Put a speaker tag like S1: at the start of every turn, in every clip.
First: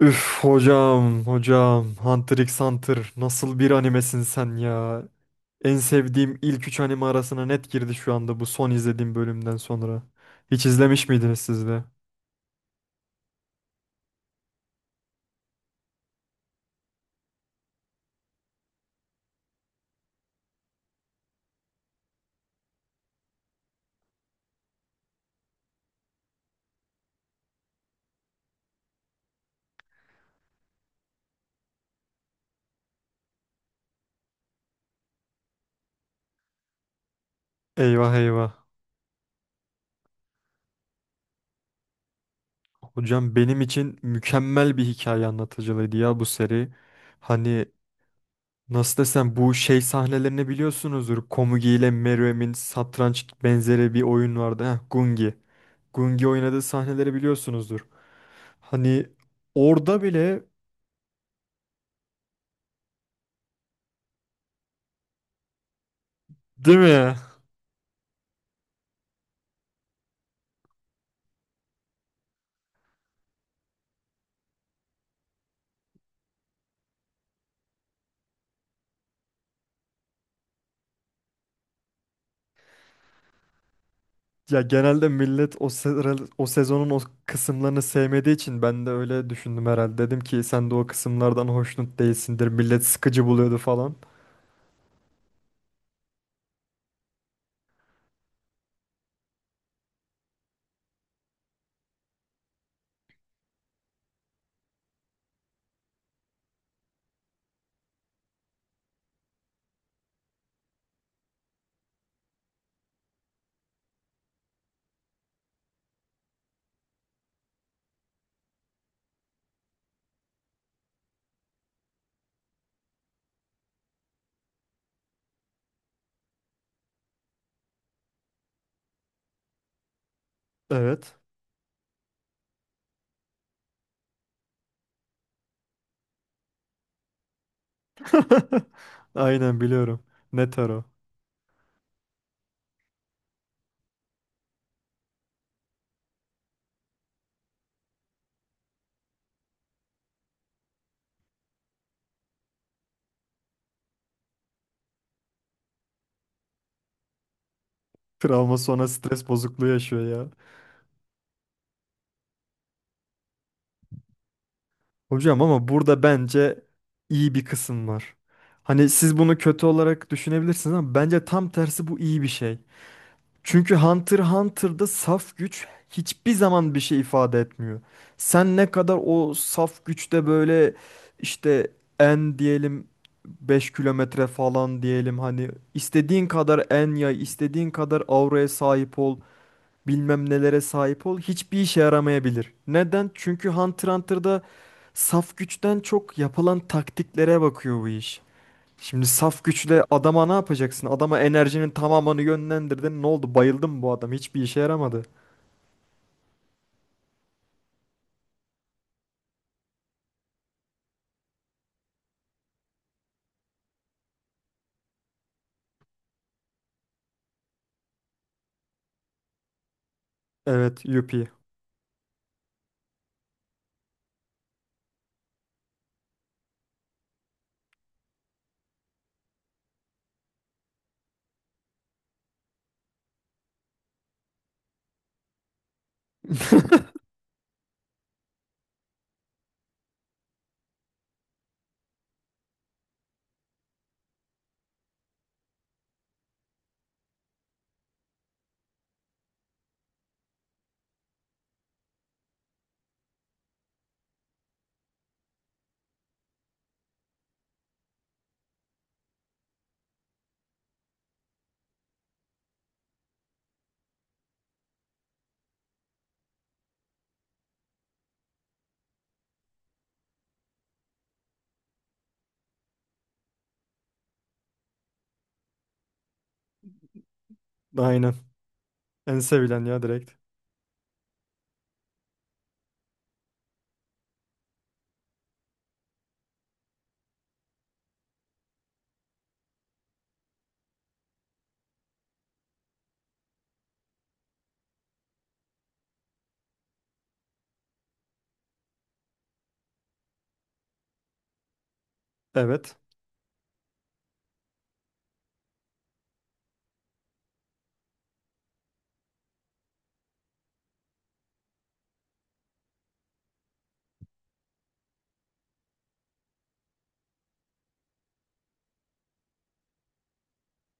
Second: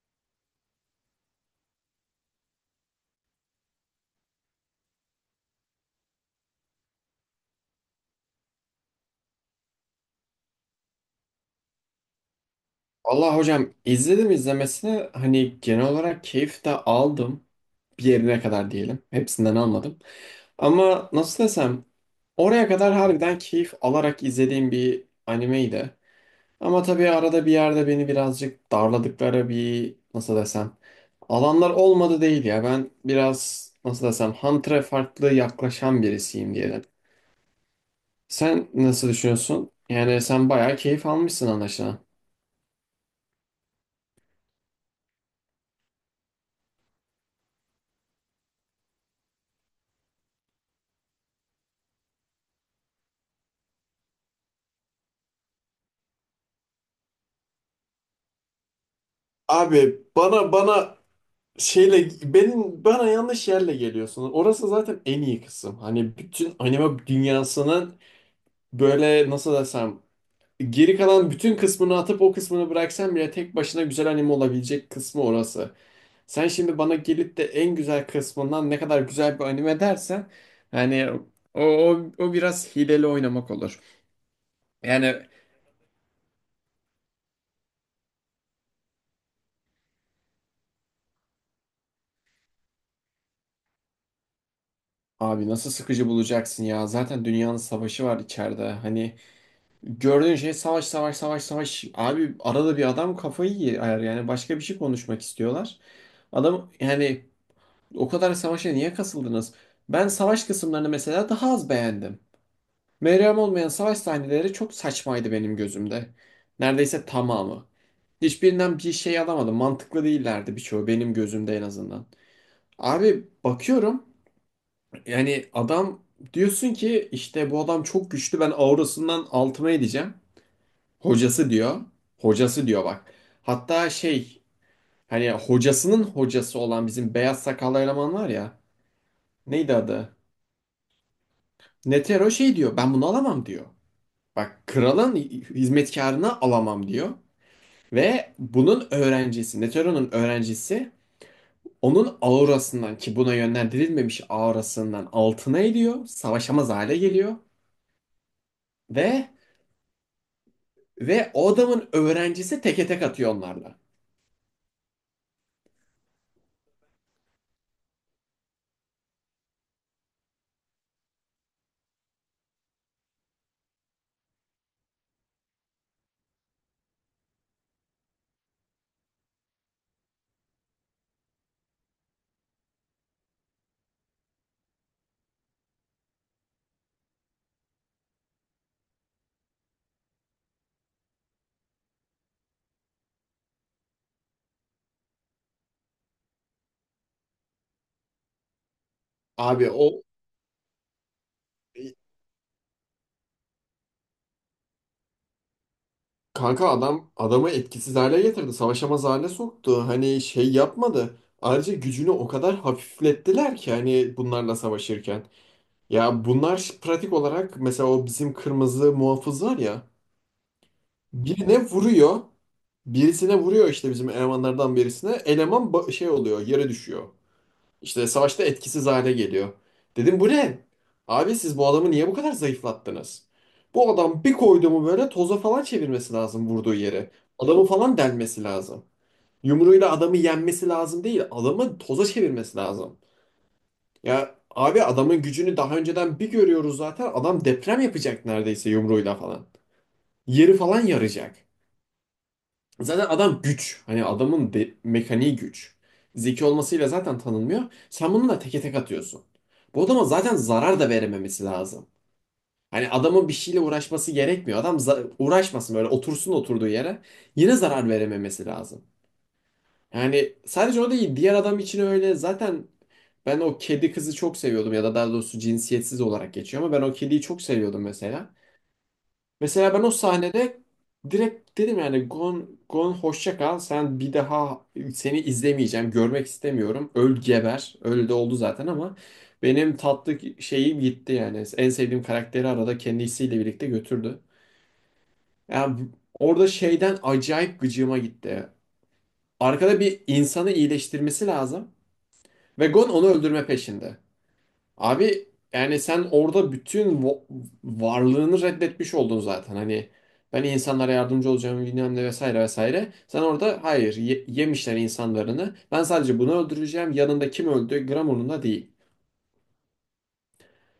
S1: Üf hocam Hunter x Hunter nasıl bir animesin sen ya. En sevdiğim ilk 3 anime arasına net girdi şu anda bu son izlediğim bölümden sonra. Hiç izlemiş miydiniz siz de?
S2: Allah hocam izledim izlemesine hani genel olarak keyif de aldım. Bir yerine kadar diyelim. Hepsinden almadım. Ama nasıl desem oraya kadar harbiden keyif alarak izlediğim bir animeydi. Ama tabii arada bir yerde beni birazcık darladıkları bir nasıl desem alanlar olmadı değil ya. Ben biraz nasıl desem Hunter'a farklı yaklaşan birisiyim diyelim.
S1: Eyvah eyvah.
S2: Sen nasıl düşünüyorsun? Yani sen bayağı keyif almışsın anlaşılan.
S1: Hocam benim için mükemmel bir hikaye anlatıcılığıydı ya bu seri. Hani nasıl desem bu şey sahnelerini biliyorsunuzdur. Komugi ile Meruem'in satranç benzeri bir oyun vardı. Heh, Gungi. Gungi oynadığı sahneleri biliyorsunuzdur. Hani
S2: Abi
S1: orada bile
S2: bana Şeyle benim bana yanlış yerle geliyorsunuz. Orası zaten en iyi kısım. Hani bütün
S1: değil
S2: anime
S1: mi?
S2: dünyasının böyle nasıl desem geri kalan bütün kısmını atıp o kısmını bıraksan bile tek başına güzel anime olabilecek kısmı orası. Sen şimdi bana gelip de en güzel kısmından ne kadar güzel bir anime dersen yani o biraz hileli oynamak olur.
S1: Ya genelde
S2: Yani
S1: millet o, o sezonun o kısımlarını sevmediği için ben de öyle düşündüm herhalde. Dedim ki sen de o kısımlardan hoşnut değilsindir. Millet sıkıcı buluyordu falan.
S2: abi nasıl sıkıcı bulacaksın ya zaten dünyanın savaşı var içeride hani gördüğün şey savaş savaş savaş savaş. Abi arada bir adam kafayı yer yani başka bir şey konuşmak istiyorlar. Adam yani o kadar savaşa niye kasıldınız? Ben savaş kısımlarını mesela daha az beğendim. Meryem olmayan savaş sahneleri çok saçmaydı benim gözümde. Neredeyse tamamı. Hiçbirinden bir şey alamadım. Mantıklı değillerdi birçoğu benim gözümde en azından. Abi bakıyorum yani adam diyorsun ki işte bu adam çok güçlü ben aurasından altıma edeceğim.
S1: Evet.
S2: Hocası diyor. Hocası diyor bak. Hatta şey hani hocasının hocası olan bizim beyaz sakallı eleman var ya.
S1: Aynen
S2: Neydi
S1: biliyorum.
S2: adı?
S1: Netaro.
S2: Netero şey diyor. Ben bunu alamam diyor. Bak kralın hizmetkarını alamam diyor. Ve bunun öğrencisi, Netero'nun öğrencisi onun aurasından ki buna yönlendirilmemiş aurasından altına ediyor. Savaşamaz hale geliyor.
S1: Travma sonra stres
S2: Ve
S1: bozukluğu yaşıyor ya.
S2: ve o adamın öğrencisi teke tek atıyor onlarla.
S1: Hocam ama burada bence iyi bir kısım var. Hani siz bunu kötü olarak düşünebilirsiniz ama bence tam tersi bu iyi bir şey. Çünkü Hunter x Hunter'da saf güç hiçbir zaman bir şey ifade etmiyor. Sen ne kadar o saf güçte böyle işte en diyelim 5 kilometre falan diyelim hani istediğin kadar en yay, istediğin kadar auraya sahip ol, bilmem nelere sahip ol hiçbir işe yaramayabilir. Neden? Çünkü Hunter x Hunter'da saf güçten çok yapılan taktiklere bakıyor bu iş. Şimdi saf
S2: Abi
S1: güçle
S2: o
S1: adama ne yapacaksın? Adama enerjinin tamamını yönlendirdin. Ne oldu? Bayıldım mı bu adam. Hiçbir işe yaramadı.
S2: kanka adam adamı etkisiz hale getirdi. Savaşamaz hale soktu. Hani şey yapmadı. Ayrıca gücünü o kadar hafiflettiler ki hani bunlarla savaşırken. Ya bunlar pratik olarak mesela o bizim kırmızı muhafız var ya.
S1: Evet, Yuppie.
S2: Birine vuruyor. Birisine vuruyor işte bizim elemanlardan birisine. Eleman şey oluyor yere düşüyor. İşte savaşta etkisiz hale geliyor. Dedim bu ne? Abi siz bu adamı niye bu kadar zayıflattınız? Bu adam bir koydu mu böyle toza falan çevirmesi lazım vurduğu yere. Adamı falan delmesi lazım. Yumruğuyla adamı yenmesi lazım değil. Adamı toza çevirmesi lazım. Ya abi adamın gücünü daha önceden bir görüyoruz zaten. Adam deprem yapacak neredeyse yumruğuyla falan. Yeri falan yaracak. Zaten adam güç. Hani adamın mekaniği güç. Zeki olmasıyla zaten tanınmıyor. Sen bunu da teke tek atıyorsun. Bu adama zaten zarar da verememesi lazım. Hani adamın bir şeyle uğraşması gerekmiyor. Adam uğraşmasın böyle otursun oturduğu yere. Yine zarar verememesi lazım. Yani sadece o değil. Diğer adam için öyle. Zaten ben o kedi kızı çok seviyordum ya da daha doğrusu cinsiyetsiz olarak geçiyor ama ben o kediyi çok seviyordum
S1: Aynen.
S2: mesela.
S1: En sevilen
S2: Mesela
S1: ya
S2: ben o
S1: direkt.
S2: sahnede direkt dedim yani Gon hoşça kal. Sen bir daha seni izlemeyeceğim. Görmek istemiyorum. Öl geber. Öyle de oldu zaten ama benim tatlı şeyim gitti yani. En sevdiğim karakteri arada kendisiyle birlikte götürdü. Yani orada şeyden acayip gıcığıma gitti. Arkada bir insanı iyileştirmesi lazım. Ve
S1: Evet.
S2: Gon onu öldürme peşinde. Abi yani sen orada bütün varlığını reddetmiş oldun zaten. Hani ben insanlara yardımcı olacağım bilmem ne vesaire vesaire. Sen orada hayır yemişler insanlarını. Ben sadece bunu öldüreceğim. Yanında kim öldü gram umurumda değil.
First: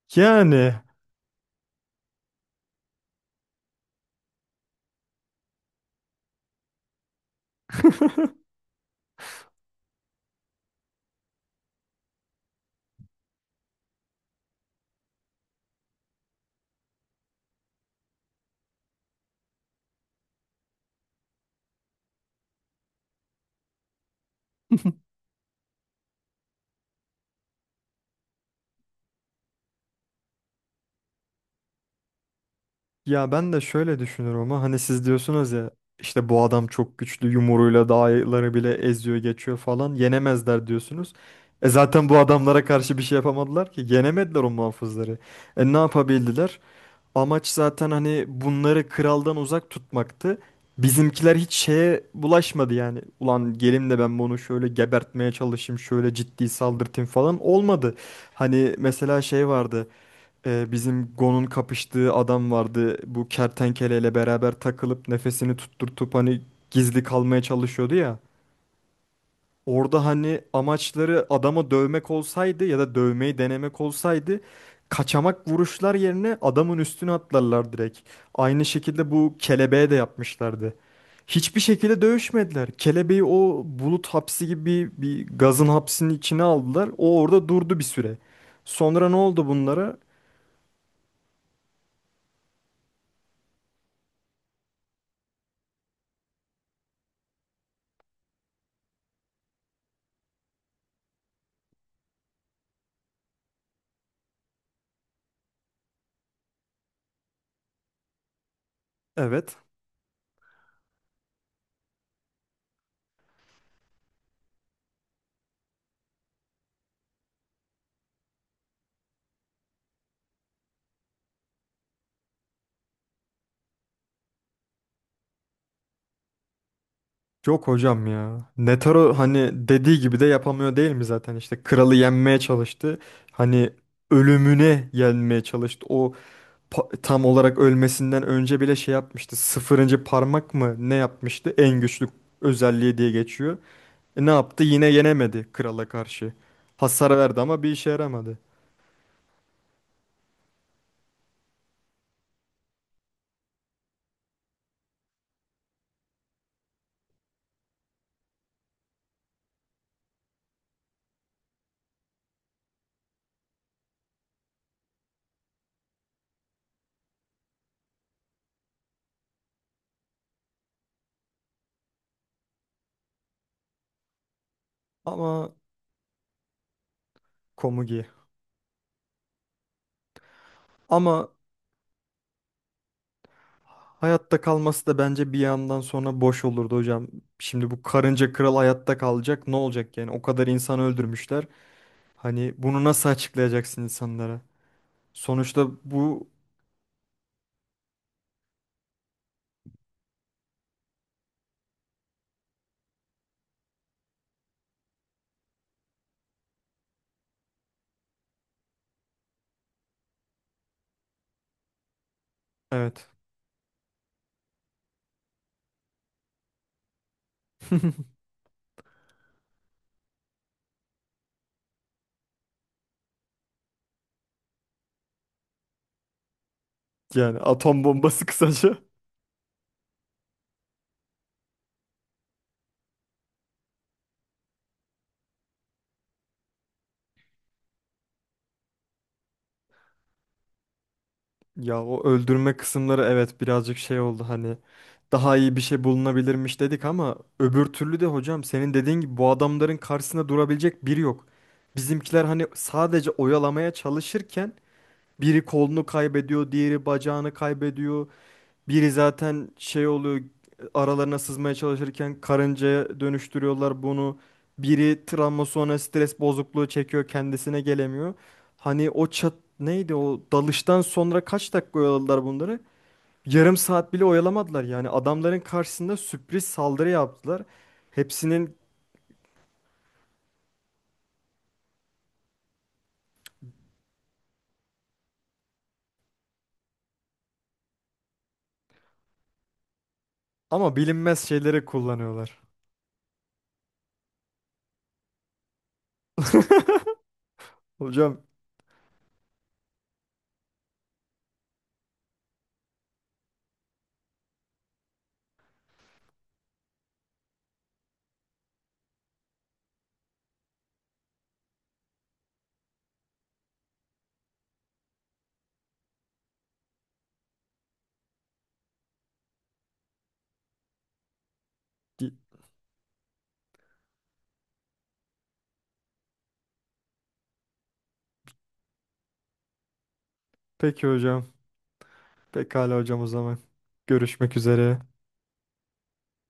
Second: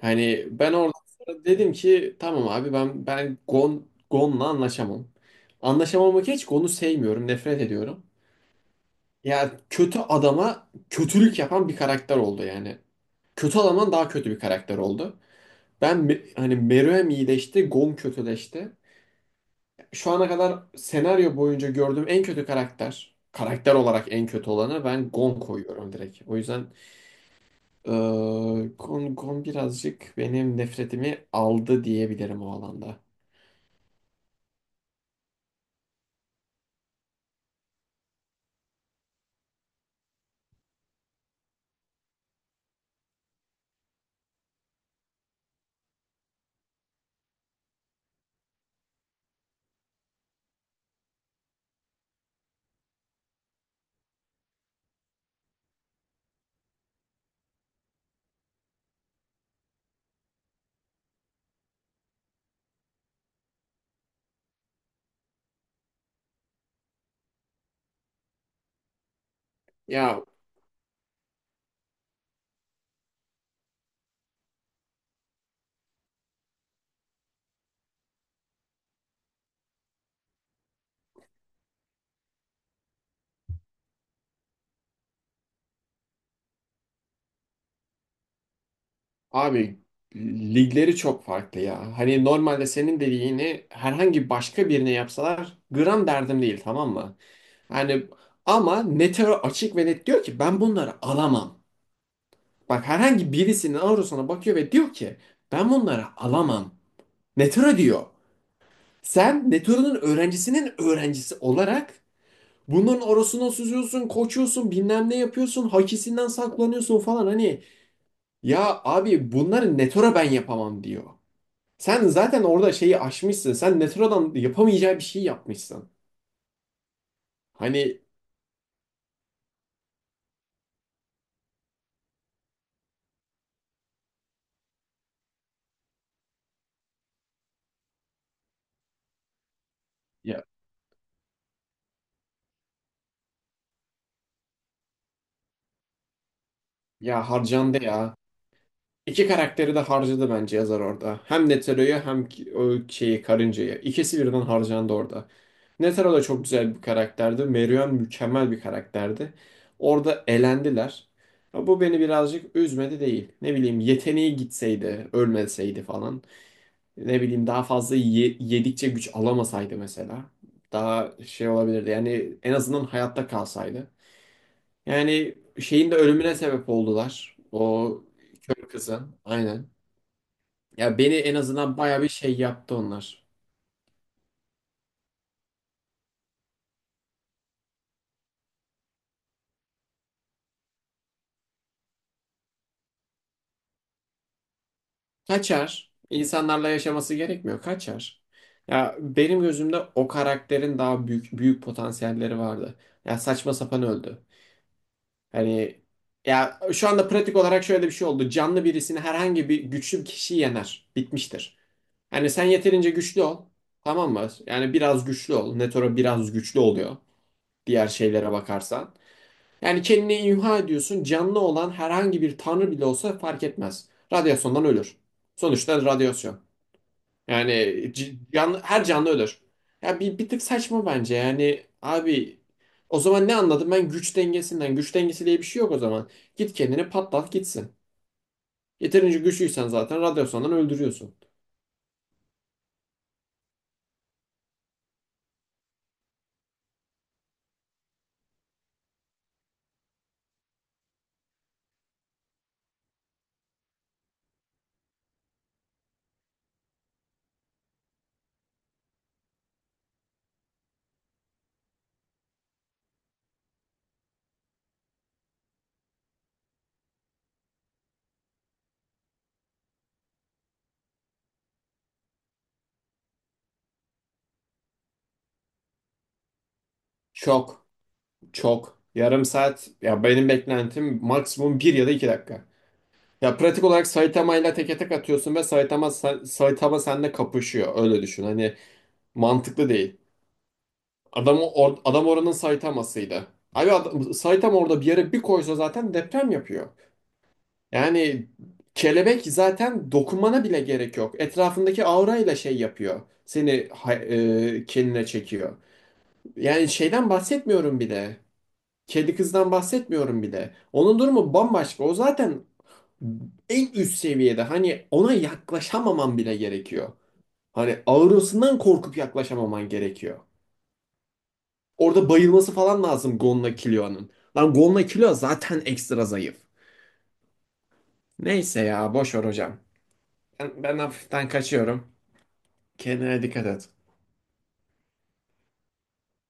S2: Hani ben
S1: Yani.
S2: orada sonra dedim ki tamam abi ben Gon'la anlaşamam. Anlaşamamak hiç Gon'u sevmiyorum, nefret ediyorum. Ya kötü adama kötülük yapan bir karakter oldu yani. Kötü adamdan daha kötü bir karakter oldu. Ben hani Meruem iyileşti, Gon kötüleşti. Şu ana kadar senaryo boyunca gördüğüm en kötü karakter, karakter olarak en kötü olanı ben Gon koyuyorum direkt. O yüzden eee, Gon birazcık benim nefretimi aldı diyebilirim o alanda.
S1: Ya ben de şöyle düşünüyorum ama hani siz diyorsunuz ya işte bu adam çok güçlü yumruğuyla dağları bile eziyor geçiyor falan yenemezler diyorsunuz. E zaten bu adamlara karşı bir şey yapamadılar ki yenemediler o muhafızları. E ne yapabildiler? Amaç zaten hani bunları kraldan uzak tutmaktı. Bizimkiler hiç şeye bulaşmadı yani. Ulan gelim de ben bunu şöyle gebertmeye çalışayım, şöyle ciddi saldırtayım falan olmadı. Hani mesela şey vardı. Bizim Gon'un kapıştığı adam vardı. Bu kertenkeleyle beraber takılıp nefesini tutturtup hani gizli kalmaya çalışıyordu ya. Orada
S2: Ya
S1: hani amaçları adama dövmek olsaydı ya da dövmeyi denemek olsaydı kaçamak vuruşlar yerine adamın üstüne atlarlar direkt. Aynı şekilde bu kelebeğe de yapmışlardı. Hiçbir şekilde dövüşmediler. Kelebeği o bulut hapsi gibi bir gazın hapsinin içine aldılar. O orada durdu bir süre. Sonra ne oldu
S2: abi
S1: bunlara?
S2: ligleri çok farklı ya. Hani normalde senin dediğini herhangi başka birine yapsalar gram derdim değil tamam mı? Yani ama Netero açık ve net diyor ki ben bunları alamam. Bak herhangi birisinin Auros'una bakıyor ve diyor ki ben bunları alamam. Netero diyor. Sen
S1: Evet.
S2: Netero'nun öğrencisinin öğrencisi olarak bunların orasına süzüyorsun, koçuyorsun, bilmem ne yapıyorsun, hakisinden saklanıyorsun falan hani. Ya abi bunları Netero ben yapamam diyor. Sen zaten orada şeyi aşmışsın. Sen Netero'dan yapamayacağı bir şey yapmışsın.
S1: Yok
S2: Hani
S1: hocam ya. Netaro hani dediği gibi de yapamıyor değil mi zaten? İşte kralı yenmeye çalıştı. Hani ölümüne yenmeye çalıştı. O tam olarak ölmesinden önce bile şey yapmıştı. 0.
S2: ya,
S1: parmak mı ne yapmıştı? En güçlü özelliği diye geçiyor. E ne yaptı? Yine yenemedi krala karşı. Hasar
S2: ya
S1: verdi ama bir
S2: harcandı
S1: işe
S2: ya.
S1: yaramadı.
S2: İki karakteri de harcadı bence yazar orada. Hem Netero'yu hem o şeyi karıncayı. İkisi birden harcandı orada. Netero da çok güzel bir karakterdi. Merion mükemmel bir karakterdi. Orada elendiler. Ya bu beni birazcık üzmedi değil. Ne bileyim yeteneği gitseydi, ölmeseydi falan. Ne bileyim daha fazla yedikçe güç alamasaydı mesela. Daha şey olabilirdi. Yani en azından hayatta kalsaydı. Yani
S1: Ama
S2: şeyin de ölümüne sebep oldular.
S1: Komugi.
S2: O kör kızın. Aynen. Ya beni
S1: Ama
S2: en azından baya bir şey yaptı onlar.
S1: hayatta kalması da bence bir yandan sonra boş olurdu hocam. Şimdi bu karınca kral hayatta kalacak ne olacak yani? O kadar insan öldürmüşler. Hani bunu nasıl açıklayacaksın insanlara? Sonuçta
S2: Kaçar.
S1: bu
S2: İnsanlarla yaşaması gerekmiyor. Kaçar. Ya benim gözümde o karakterin daha büyük potansiyelleri vardı. Ya saçma sapan öldü. Hani ya şu anda pratik olarak şöyle bir şey oldu. Canlı birisini herhangi bir güçlü bir kişi yener. Bitmiştir. Yani sen yeterince
S1: evet.
S2: güçlü ol. Tamam mı? Yani biraz güçlü ol. Netoro biraz güçlü oluyor. Diğer şeylere bakarsan. Yani kendini imha ediyorsun. Canlı olan herhangi bir tanrı bile olsa fark etmez. Radyasyondan ölür. Sonuçta radyasyon.
S1: Yani
S2: Yani
S1: atom bombası
S2: canlı,
S1: kısaca.
S2: her canlı ölür. Ya bir tık saçma bence. Yani abi o zaman ne anladım ben güç dengesinden. Güç dengesi diye bir şey yok o zaman. Git kendini patlat gitsin. Yeterince güçlüysen zaten radyasyondan öldürüyorsun.
S1: Ya o öldürme kısımları evet birazcık şey oldu hani daha iyi bir şey bulunabilirmiş dedik ama öbür türlü de hocam senin dediğin gibi bu adamların karşısında durabilecek biri yok. Bizimkiler hani sadece oyalamaya çalışırken biri kolunu kaybediyor, diğeri bacağını kaybediyor. Biri zaten şey oluyor, aralarına sızmaya çalışırken karıncaya dönüştürüyorlar bunu. Biri travma sonra stres bozukluğu çekiyor, kendisine gelemiyor. Hani o çat neydi o dalıştan sonra kaç dakika oyaladılar bunları? Yarım saat bile oyalamadılar yani adamların karşısında sürpriz saldırı yaptılar.
S2: Çok,
S1: Hepsinin
S2: çok. Yarım saat. Ya benim beklentim maksimum bir ya da 2 dakika. Ya pratik olarak Saitama ile teke tek atıyorsun ve Saitama seninle kapışıyor. Öyle düşün. Hani mantıklı değil.
S1: ama bilinmez
S2: Adam
S1: şeyleri
S2: adam oranın
S1: kullanıyorlar.
S2: Saitamasıydı. Abi adam, Saitama orada bir yere bir koysa zaten deprem yapıyor.
S1: Hocam
S2: Yani kelebek zaten dokunmana bile gerek yok. Etrafındaki aura ile şey yapıyor. Seni kendine çekiyor. Yani şeyden bahsetmiyorum bile. Kedi kızdan bahsetmiyorum bile. Onun durumu bambaşka. O zaten en üst seviyede hani ona yaklaşamaman bile gerekiyor. Hani ağrısından korkup yaklaşamaman gerekiyor. Orada bayılması falan lazım Gonla Killua'nın. Lan Gonla Killua zaten ekstra zayıf. Neyse ya boş ver hocam. Ben
S1: peki
S2: hafiften
S1: hocam.
S2: kaçıyorum.
S1: Pekala hocam o
S2: Kendine
S1: zaman.
S2: dikkat et.
S1: Görüşmek üzere.